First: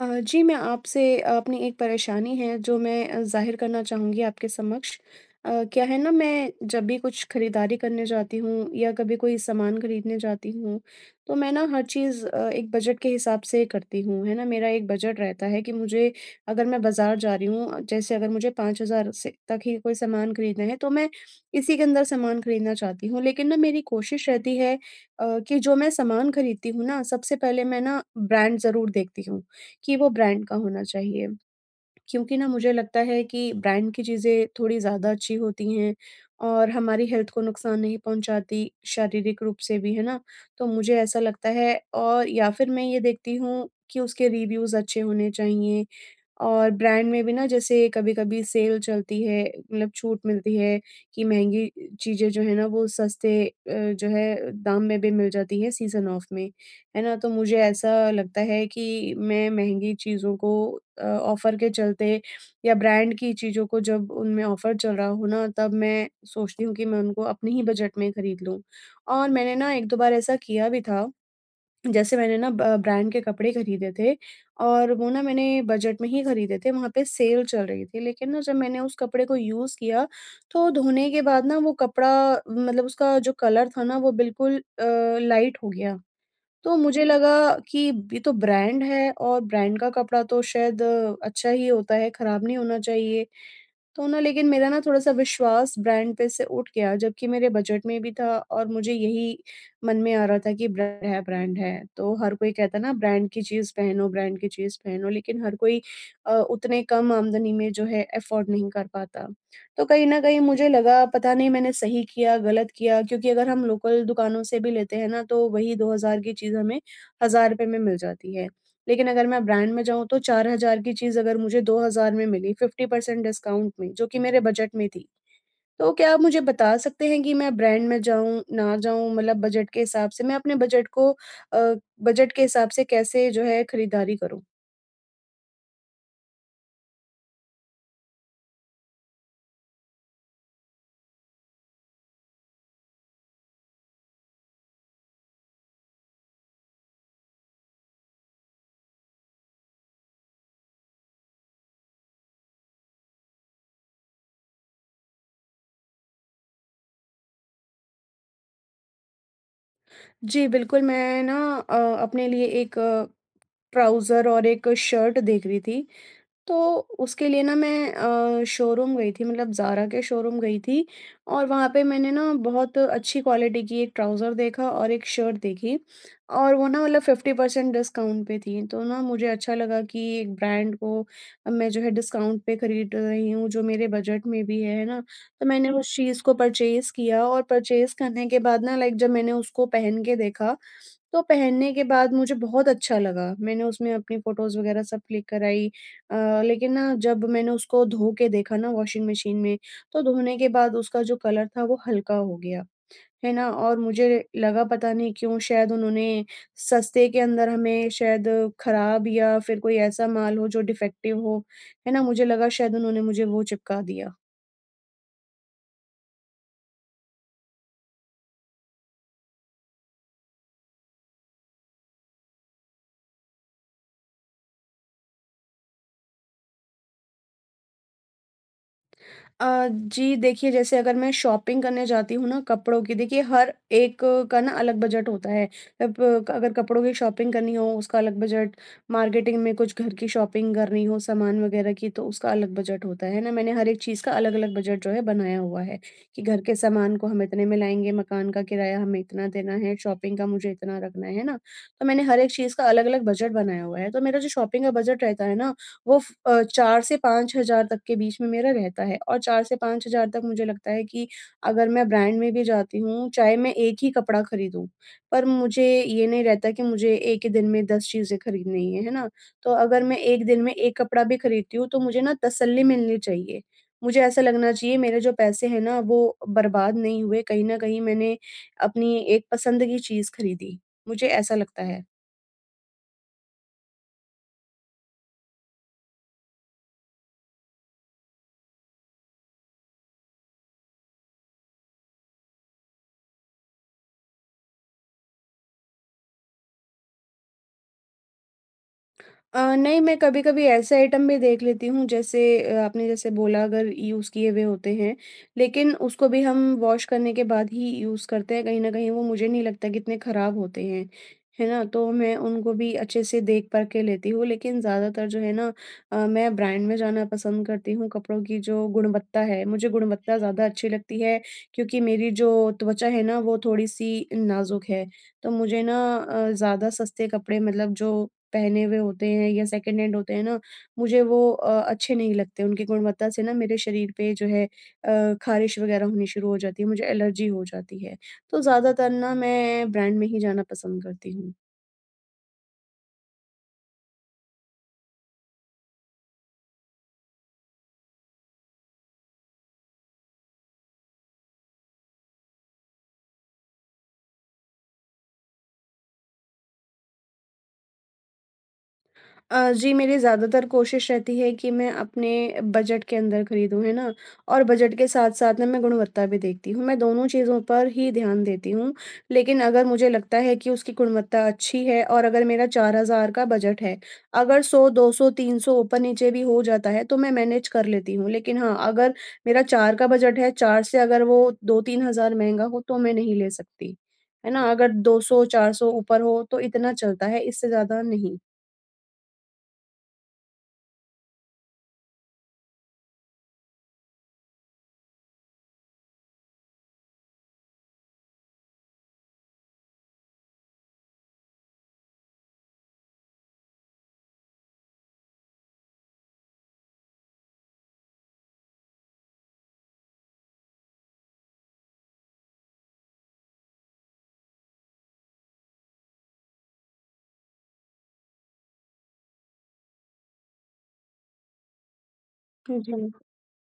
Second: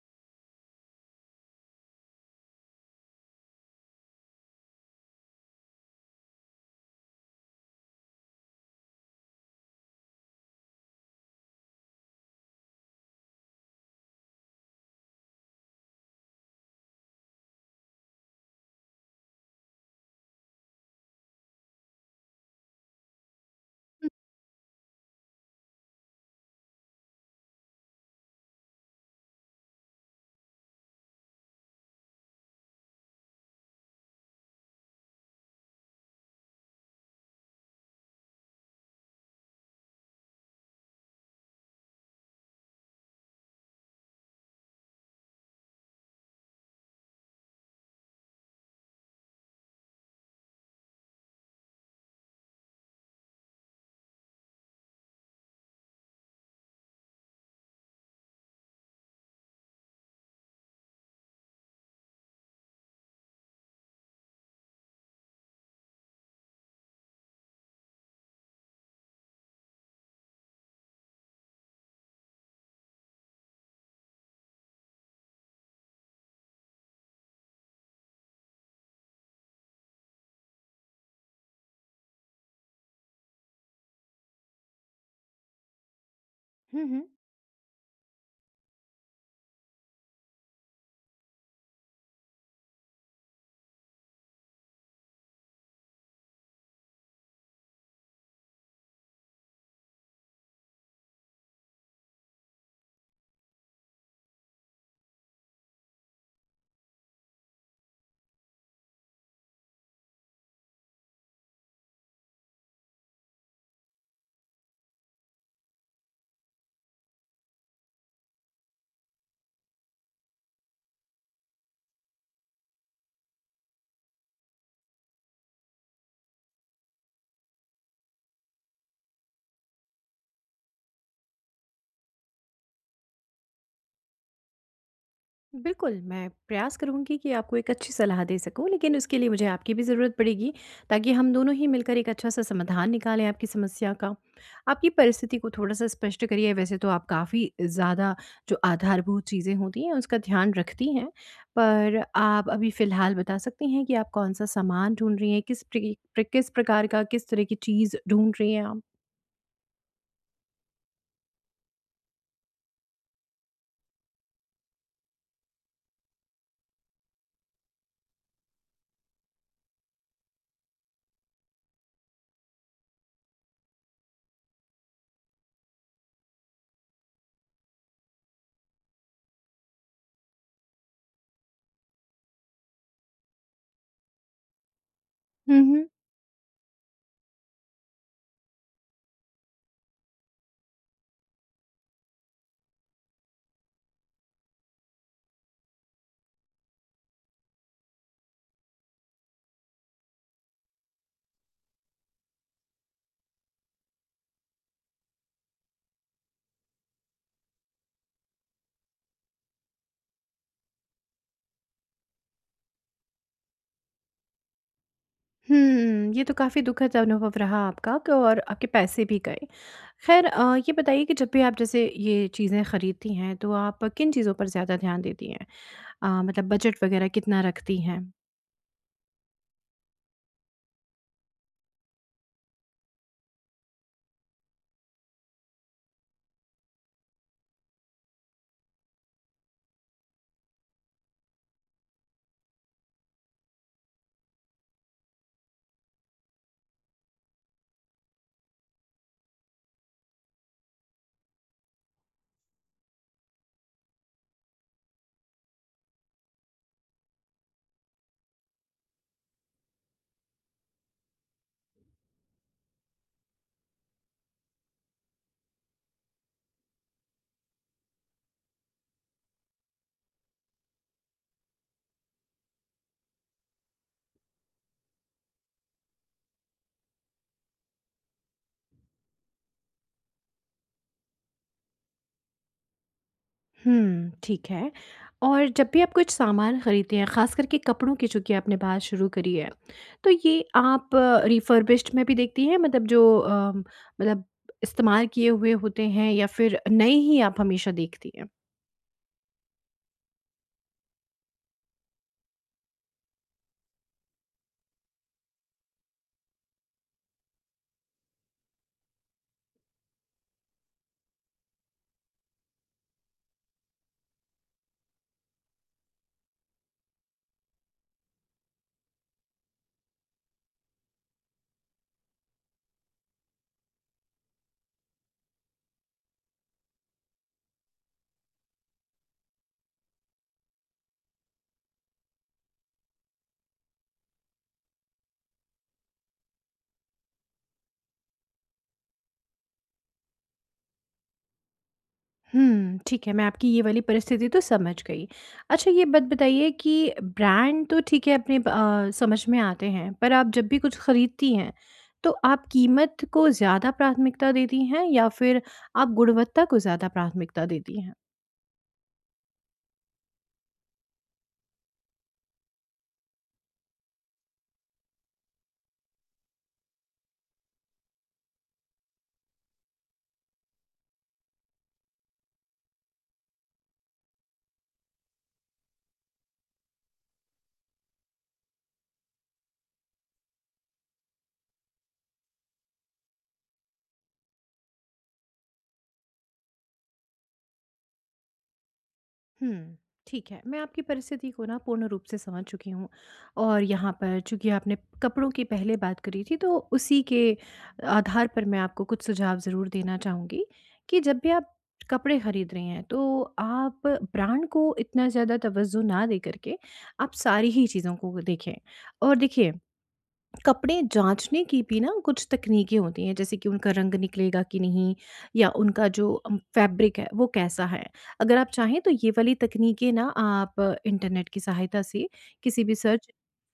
जी, मैं आपसे अपनी एक परेशानी है जो मैं ज़ाहिर करना चाहूँगी आपके समक्ष। क्या है ना, मैं जब भी कुछ खरीदारी करने जाती हूँ या कभी कोई सामान खरीदने जाती हूँ, तो मैं ना हर चीज़ एक बजट के हिसाब से करती हूँ, है ना? मेरा एक बजट रहता है कि मुझे, अगर मैं बाज़ार जा रही हूँ, जैसे अगर मुझे 5,000 से तक ही कोई सामान खरीदना है, तो मैं इसी के अंदर सामान खरीदना चाहती हूँ। लेकिन ना मेरी कोशिश रहती है कि जो मैं सामान खरीदती हूँ ना, सबसे पहले मैं ना ब्रांड ज़रूर देखती हूँ। कि वो ब्रांड का होना चाहिए। क्योंकि ना मुझे लगता है कि ब्रांड की चीज़ें थोड़ी ज़्यादा अच्छी होती हैं और हमारी हेल्थ को नुकसान नहीं पहुँचाती, शारीरिक रूप से भी, है ना? तो मुझे ऐसा लगता है, और या फिर मैं ये देखती हूँ कि उसके रिव्यूज़ अच्छे होने चाहिए, और ब्रांड में भी ना, जैसे कभी-कभी सेल चलती है, मतलब छूट मिलती है कि महँगी चीज़ें जो है ना, वो सस्ते जो है दाम में भी मिल जाती है सीज़न ऑफ में, है ना? तो मुझे ऐसा लगता है कि मैं महँगी चीज़ों को ऑफ़र के चलते, या ब्रांड की चीज़ों को जब उनमें ऑफ़र चल रहा हो ना, तब मैं सोचती हूँ कि मैं उनको अपने ही बजट में खरीद लूँ। और मैंने ना 1-2 बार ऐसा किया भी था। जैसे मैंने ना ब ब्रांड के कपड़े खरीदे थे, और वो ना मैंने बजट में ही खरीदे थे, वहाँ पे सेल चल रही थी। लेकिन ना, जब मैंने उस कपड़े को यूज़ किया, तो धोने के बाद ना वो कपड़ा, मतलब उसका जो कलर था ना, वो बिल्कुल लाइट हो गया। तो हुँ, हुँ। मुझे लगा कि ये तो ब्रांड है, और ब्रांड का कपड़ा तो शायद अच्छा ही होता है, खराब नहीं होना चाहिए। तो ना, लेकिन मेरा ना थोड़ा-सा विश्वास ब्रांड पे से उठ गया, जबकि मेरे बजट में भी था, और मुझे यही मन में आ रहा था कि ब्रांड है, ब्रांड है। तो हर कोई कहता है ना, ब्रांड की चीज़ पहनो, ब्रांड की चीज़ पहनो, लेकिन हर कोई उतने कम आमदनी में जो है अफ़ोर्ड नहीं कर पाता। तो कहीं न कहीं मुझे लगा, पता नहीं मैंने सही किया, गलत किया, क्योंकि अगर हम लोकल दुकानों से भी लेते हैं ना, तो वही 2000 की चीज़ हमें 1000 रुपए में मिल जाती है। लेकिन अगर मैं ब्रांड में जाऊँ, तो 4000 की चीज़ अगर मुझे 2000 में मिली 50% डिस्काउंट में, जो कि मेरे बजट में थी। तो क्या आप मुझे बता सकते हैं कि मैं ब्रांड में जाऊँ, ना जाऊँ, मतलब बजट के हिसाब से? मैं अपने बजट को अ, बजट के हिसाब से कैसे जो है खरीदारी करूँ? बिल्कुल, मैं प्रयास करूँगी कि आपको एक अच्छी सलाह दे सकूँ, लेकिन उसके लिए मुझे आपकी भी ज़रूरत पड़ेगी, ताकि हम दोनों ही मिलकर एक अच्छा-सा समाधान निकालें आपकी समस्या का। आपकी परिस्थिति को थोड़ा-सा स्पष्ट करिए, वैसे तो आप काफ़ी ज़्यादा जो आधारभूत चीज़ें होती हैं, उसका ध्यान रखती हैं, पर आप अभी फ़िलहाल बता सकती हैं कि आप कौन-सा सामान ढूँढ रही हैं? किस प्रकार का, किस तरह की चीज़ ढूँढ रही हैं जी, बिल्कुल। मैं ना अ, अपने लिए एक ट्राउज़र और एक शर्ट देख रही थी। तो उसके लिए ना मैं शोरूम गई थी, मतलब ज़ारा के शोरूम गई थी, और वहाँ पे मैंने ना बहुत अच्छी क्वालिटी की एक ट्राउज़र देखा और एक शर्ट देखी, और वो ना मतलब 50% डिस्काउंट पे थी, तो ना मुझे अच्छा लगा कि एक ब्रांड को मैं जो है डिस्काउंट पे खरीद रही हूँ, जो मेरे बजट में भी है ना? तो मैंने आप? उस चीज़ को परचेज़ किया, और परचेज़ करने के बाद ना, लाइक, जब मैंने उसको पहन के देखा, तो पहनने के बाद मुझे बहुत अच्छा लगा। मैंने उसमें अपनी फ़ोटोज़ वग़ैरह सब क्लिक कराई। अ, लेकिन ना, जब मैंने उसको धो के देखा ना वॉशिंग मशीन में, तो धोने के बाद उसका जो कलर था वो हल्का हो गया, है ना? और मुझे लगा पता नहीं क्यों, शायद उन्होंने सस्ते के अंदर हमें शायद ख़राब, या फिर कोई ऐसा माल हो जो डिफेक्टिव हो, है ना? मुझे लगा शायद उन्होंने मुझे वो चिपका दिया। हुँ, ये तो काफ़ी दुखद अनुभव रहा आपका क और आपके पैसे भी गए। ये बताइए कि जब भी आप जैसे ये चीज़ें खरीदती हैं, तो आप किन चीज़ों पर ज़्यादा ध्यान देती हैं? मतलब बजट वग़ैरह कितना रखती हैं? जी, देखिए, जैसे अगर मैं शॉपिंग करने जाती हूँ ना कपड़ों की, देखिए हर एक का ना अलग बजट होता है। अब अगर कपड़ों की शॉपिंग करनी हो उसका अलग बजट, मार्केटिंग में कुछ घर की शॉपिंग करनी हो सामान वगैरह की तो उसका अलग बजट होता है ना। मैंने हर एक चीज़ का अलग अलग बजट जो है बनाया हुआ है, कि घर के सामान को हम इतने में लाएंगे, मकान का किराया हमें इतना देना है, शॉपिंग का मुझे इतना रखना है ना। तो मैंने हर एक चीज़ का अलग अलग बजट बनाया हुआ है। तो मेरा जो शॉपिंग का बजट रहता है ना, वो 4 से 5,000 तक के बीच में मेरा रहता है, और 4 से 5,000 तक मुझे लगता है कि अगर मैं ब्रांड में भी जाती हूँ, चाहे मैं एक ही कपड़ा खरीदूँ, पर मुझे ये नहीं रहता कि मुझे एक ही दिन में 10 चीज़ें खरीदनी है ना? तो अगर मैं एक दिन में एक कपड़ा भी खरीदती हूँ, तो मुझे ना तसल्ली मिलनी चाहिए। मुझे ऐसा लगना चाहिए मेरे जो पैसे हैं ना, वो बर्बाद नहीं हुए, कहीं न कहीं मैंने अपनी एक पसंद की चीज़ खरीदी। मुझे ऐसा लगता है। हुँ, ठीक है। और जब भी आप कुछ सामान खरीदती हैं, ख़ास करके कपड़ों की चूँकि आपने बात शुरू करी है, तो ये आप रिफर्बिश्ड में भी देखती हैं? मतलब इस्तेमाल किए हुए होते हैं या फिर नए ही आप हमेशा देखती हैं? नहीं, मैं कभी-कभी ऐसे आइटम भी देख लेती हूँ, जैसे आपने जैसे बोला, अगर यूज़ किए हुए होते हैं, लेकिन उसको भी हम वॉश करने के बाद ही यूज़ करते हैं, कहीं न कहीं वो मुझे नहीं लगता कि इतने खराब होते हैं, है ना? तो मैं उनको भी अच्छे से देख-परख के लेती हूँ, लेकिन ज़्यादातर जो है ना, मैं ब्रांड में जाना पसंद करती हूँ, कपड़ों की जो गुणवत्ता है, मुझे गुणवत्ता ज़्यादा अच्छी लगती है, क्योंकि मेरी जो त्वचा है ना, वो थोड़ी-सी नाज़ुक है, तो मुझे ना ज़्यादा सस्ते कपड़े, मतलब जो पहने हुए होते हैं या सेकंड हैंड होते हैं ना, मुझे वो अच्छे नहीं लगते। उनकी गुणवत्ता से ना मेरे शरीर पे जो है ख़ारिश वग़ैरह होनी शुरू हो जाती है, मुझे एलर्जी हो जाती है। तो ज़्यादातर ना मैं ब्रांड में ही जाना पसंद करती हूँ। हुँ, ठीक है, मैं आपकी ये वाली परिस्थिति तो समझ गई। अच्छा ये बात बताइए कि ब्रांड तो ठीक है अपने समझ में आते हैं, पर आप जब भी कुछ खरीदती हैं, तो आप कीमत को ज़्यादा प्राथमिकता देती हैं या फिर आप गुणवत्ता को ज़्यादा प्राथमिकता देती हैं? जी, मेरी ज़्यादातर कोशिश रहती है कि मैं अपने बजट के अंदर खरीदूँ, है ना? और बजट के साथ-साथ ना मैं गुणवत्ता भी देखती हूँ, मैं दोनों चीज़ों पर ही ध्यान देती हूँ। लेकिन अगर मुझे लगता है कि उसकी गुणवत्ता अच्छी है, और अगर मेरा 4000 का बजट है, अगर 100, 200, 300 ऊपर-नीचे भी हो जाता है, तो मैं मैनेज कर लेती हूँ। लेकिन हाँ, अगर मेरा 4 का बजट है, 4 से अगर वो 2-3 हज़ार महँगा हो, तो मैं नहीं ले सकती, है ना? अगर 200-400 ऊपर हो, तो इतना चलता है, इससे ज़्यादा नहीं। हुँ, ठीक है। मैं आपकी परिस्थिति को ना पूर्ण रूप से समझ चुकी हूँ और यहाँ पर चूँकि आपने कपड़ों की पहले बात करी थी तो उसी के आधार पर मैं आपको कुछ सुझाव ज़रूर देना चाहूँगी कि जब भी आप कपड़े खरीद रहे हैं तो आप ब्रांड को इतना ज़्यादा तवज्जो ना दे करके आप सारी ही चीज़ों को देखें। और देखिए कपड़े जाँचने की भी ना कुछ तकनीकें होती हैं, जैसे कि उनका रंग निकलेगा कि नहीं या उनका जो फैब्रिक है वो कैसा है। अगर आप चाहें तो ये वाली तकनीकें ना आप इंटरनेट की सहायता से किसी जी। भी सर्च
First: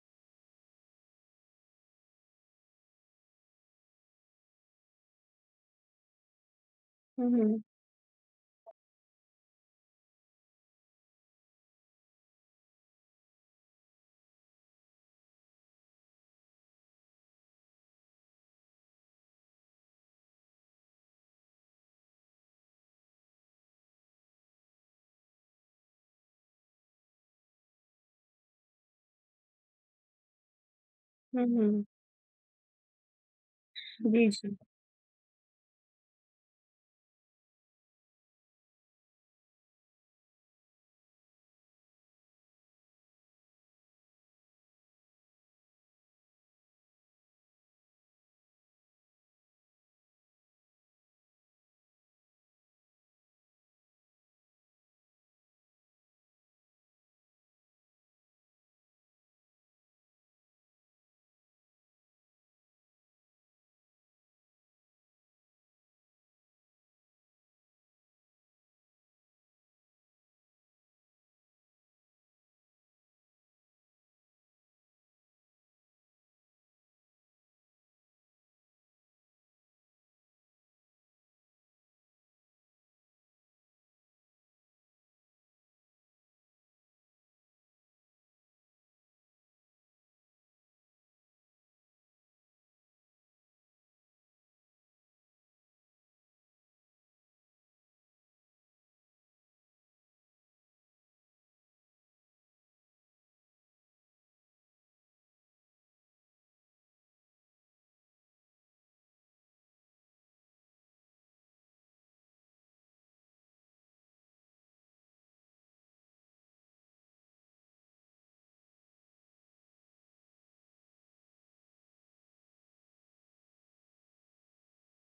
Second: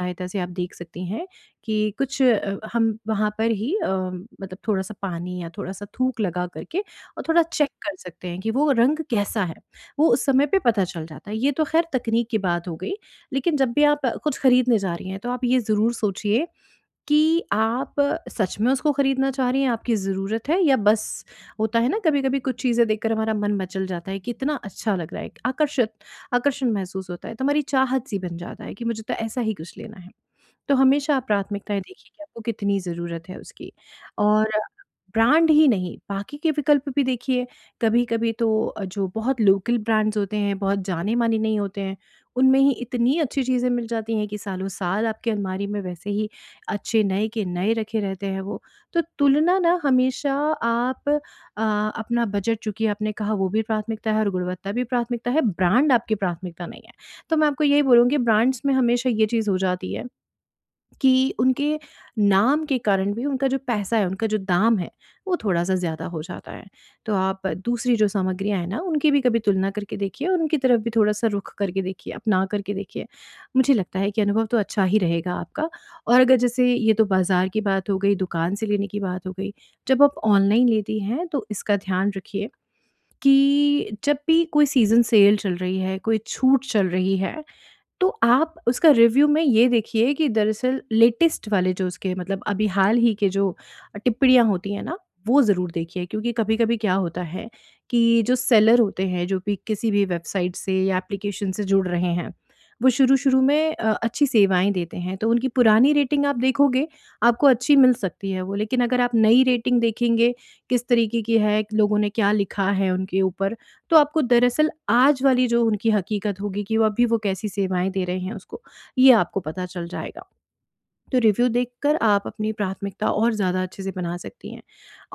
सहायता से आप देख सकती हैं कि हम वहाँ पर ही मतलब थोड़ा-सा पानी या थोड़ा-सा थूक लगा करके और हुँ, थोड़ा हुँ। चेक कर सकते हैं कि वो रंग कैसा है। वो उस समय पे पता चल जाता है। ये तो ख़ैर तकनीक की बात हो गई, लेकिन जब भी आप कुछ खरीदने जा रही हैं तो आप ये ज़रूर सोचिए कि आप सच में उसको खरीदना चाह रही हैं, आपकी ज़रूरत है या बस होता है ना कभी-कभी कुछ चीज़ें देखकर हमारा मन मचल जाता है कि इतना अच्छा लग रहा है, आकर्षित आकर्षण महसूस होता है, तो हमारी चाहत सी बन जाता है कि मुझे तो ऐसा ही कुछ लेना है। तो हमेशा आप हुँ, प्राथमिकताएँ हुँ। देखिए कि आपको कितनी ज़रूरत है उसकी। जी, और जी। ब्रांड ही नहीं, बाकी के विकल्प भी देखिए, कभी-कभी तो जो बहुत लोकल ब्रांड्स होते हैं, बहुत जाने-माने नहीं होते हैं, उनमें ही इतनी अच्छी चीज़ें मिल जाती हैं कि सालों-साल आपकी अलमारी में वैसे ही अच्छे नए के नए रखे रहते हैं वो। तो तुलना ना हमेशा आप अपना बजट चूँकि आपने कहा वो भी प्राथमिकता है और गुणवत्ता भी प्राथमिकता है, ब्रांड आपकी प्राथमिकता नहीं है। तो मैं आपको यही बोलूँगी ब्रांड्स में हमेशा ये चीज़ हो जाती है कि उनके नाम के कारण भी उनका जो पैसा है, उनका जो दाम है, वो थोड़ा-सा ज़्यादा हो जाता है। तो आप दूसरी जो सामग्रियाँ हैं ना, उनकी भी कभी तुलना करके देखिए और उनकी तरफ भी थोड़ा-सा रुख करके देखिए, अपना करके देखिए। मुझे लगता है कि अनुभव तो अच्छा ही रहेगा आपका और अगर जैसे ये तो बाज़ार की बात हो गई, दुकान से लेने की बात हो गई, जब आप ऑनलाइन लेती हैं तो इसका ध्यान रखिए कि जब भी कोई सीज़न सेल चल रही है, कोई छूट चल रही है, तो आप उसका रिव्यू में ये देखिए कि दरअसल लेटेस्ट वाले जो उसके मतलब अभी हाल ही के जो टिप्पणियाँ होती हैं ना, वो ज़रूर देखिए क्योंकि कभी-कभी क्या होता है कि जो सेलर होते हैं, जो भी किसी भी वेबसाइट से या एप्लीकेशन से जुड़ रहे हैं, वो शुरू-शुरू में अच्छी सेवाएँ देते हैं, तो उनकी पुरानी रेटिंग आप देखोगे, आपको अच्छी मिल सकती है वो। लेकिन अगर आप नई रेटिंग देखेंगे, किस तरीके की है, लोगों ने क्या लिखा है उनके ऊपर, तो आपको दरअसल आज वाली जो उनकी हकीकत होगी कि वो अभी वो कैसी सेवाएँ दे रहे हैं उसको, ये आपको पता चल जाएगा। तो रिव्यू देखकर आप अपनी प्राथमिकता और ज़्यादा अच्छे से बना सकती हैं।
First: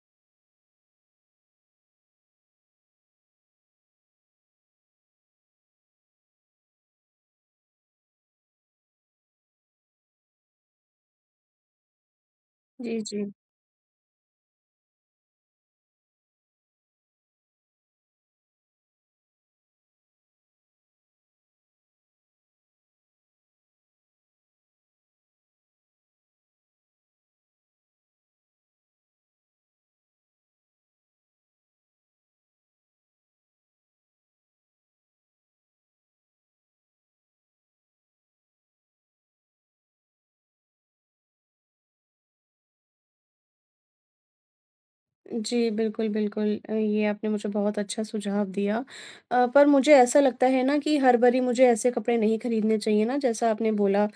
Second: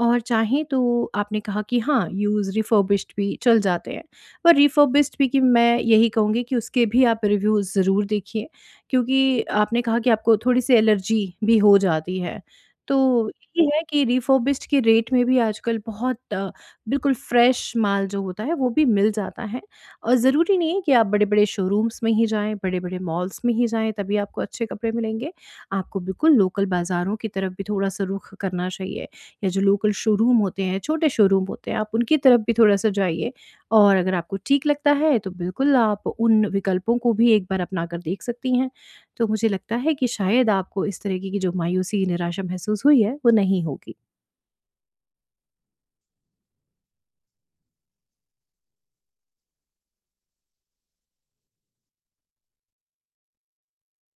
और चाहें तो आपने कहा कि हाँ, यूज़ रिफर्बिश्ड भी चल जाते हैं। पर रिफर्बिश्ड भी कि मैं यही कहूँगी कि उसके भी आप रिव्यू ज़रूर देखिए, क्योंकि आपने कहा कि आपको थोड़ी-सी एलर्जी भी हो जाती है। तो जी, जी। ये है कि रिफर्बिश्ड के रेट में भी आजकल बहुत बिल्कुल फ्रेश माल जो होता है वो भी मिल जाता है। और ज़रूरी नहीं है कि आप बड़े-बड़े शोरूम्स में ही जाएँ, बड़े-बड़े मॉल्स में ही जाएँ तभी आपको अच्छे कपड़े मिलेंगे। आपको बिल्कुल लोकल बाज़ारों की तरफ भी थोड़ा-सा रुख करना चाहिए या जो लोकल शोरूम होते हैं, छोटे शोरूम होते हैं, आप उनकी तरफ भी थोड़ा-सा जाइए और अगर आपको ठीक लगता है तो बिल्कुल आप उन विकल्पों को भी एक बार अपना कर देख सकती हैं। तो मुझे लगता है कि शायद आपको इस तरीके की जो मायूसी, निराशा महसूस हुई है, वो नहीं होगी। जी, बिल्कुल, बिल्कुल। ये आपने मुझे बहुत अच्छा सुझाव दिया। पर मुझे ऐसा लगता है ना, कि हर बारी मुझे ऐसे कपड़े नहीं खरीदने चाहिए ना, जैसा आपने बोला,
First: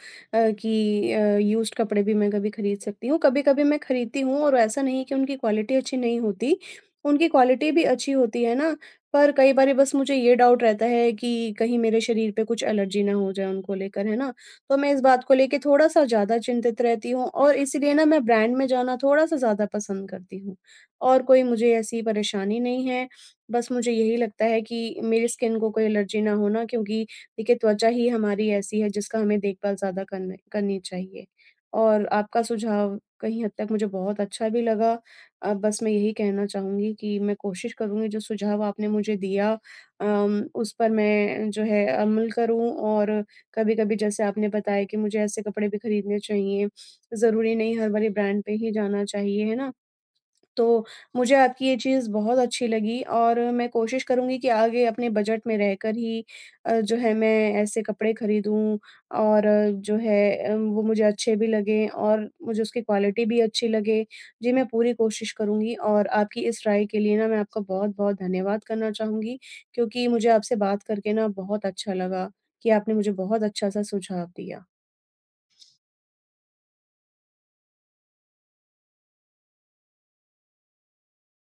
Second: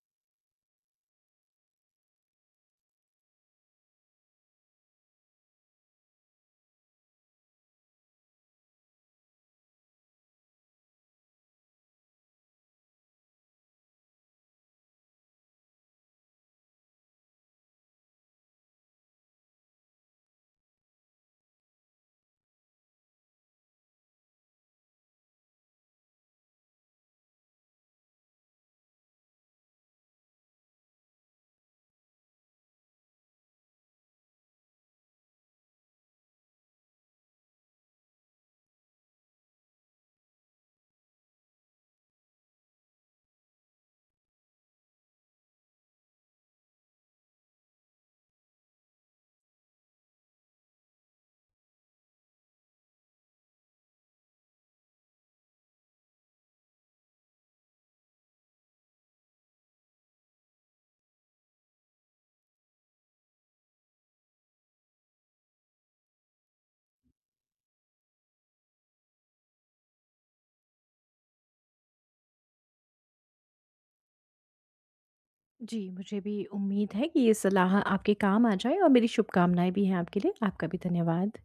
कि यूज़्ड कपड़े भी मैं कभी खरीद सकती हूँ। कभी-कभी मैं खरीदती हूँ, और ऐसा नहीं कि उनकी क्वालिटी अच्छी नहीं होती, उनकी क्वालिटी भी अच्छी होती है ना, पर कई बारी बस मुझे ये डाउट रहता है कि कहीं मेरे शरीर पे कुछ एलर्जी ना हो जाए उनको लेकर, है ना? तो मैं इस बात को लेके थोड़ा-सा ज़्यादा चिंतित रहती हूँ, और इसीलिए ना मैं ब्रांड में जाना थोड़ा-सा ज़्यादा पसंद करती हूँ। और कोई मुझे ऐसी परेशानी नहीं है। बस मुझे यही लगता है कि मेरी स्किन को कोई एलर्जी ना हो ना, क्योंकि देखिए त्वचा ही हमारी ऐसी है जिसका हमें देखभाल ज़्यादा करने करनी चाहिए। और आपका सुझाव कहीं हद तक मुझे बहुत अच्छा भी लगा। बस मैं यही कहना चाहूँगी कि मैं कोशिश करूँगी, जो सुझाव आपने मुझे दिया, उस पर मैं जो है अमल करूँ, और कभी-कभी, जैसे आपने बताया, कि मुझे ऐसे कपड़े भी खरीदने चाहिए। ज़रूरी नहीं हर बारी ब्रांड पे ही जाना चाहिए, है ना? तो मुझे आपकी ये चीज़ बहुत अच्छी लगी, और मैं कोशिश करूँगी कि आगे अपने बजट में रहकर ही जो है मैं ऐसे कपड़े खरीदूँ, और जो है वो मुझे अच्छे भी लगें, और मुझे उसकी क्वालिटी भी अच्छी लगे। जी, मैं पूरी कोशिश करूँगी, और आपकी इस राय के लिए ना मैं आपका बहुत-बहुत धन्यवाद करना चाहूँगी, क्योंकि मुझे आपसे बात करके ना बहुत अच्छा लगा कि आपने मुझे बहुत अच्छा-सा सुझाव दिया। जी, मुझे भी उम्मीद है कि ये सलाह आपके काम आ जाए और मेरी शुभकामनाएँ भी हैं आपके लिए। आपका भी धन्यवाद।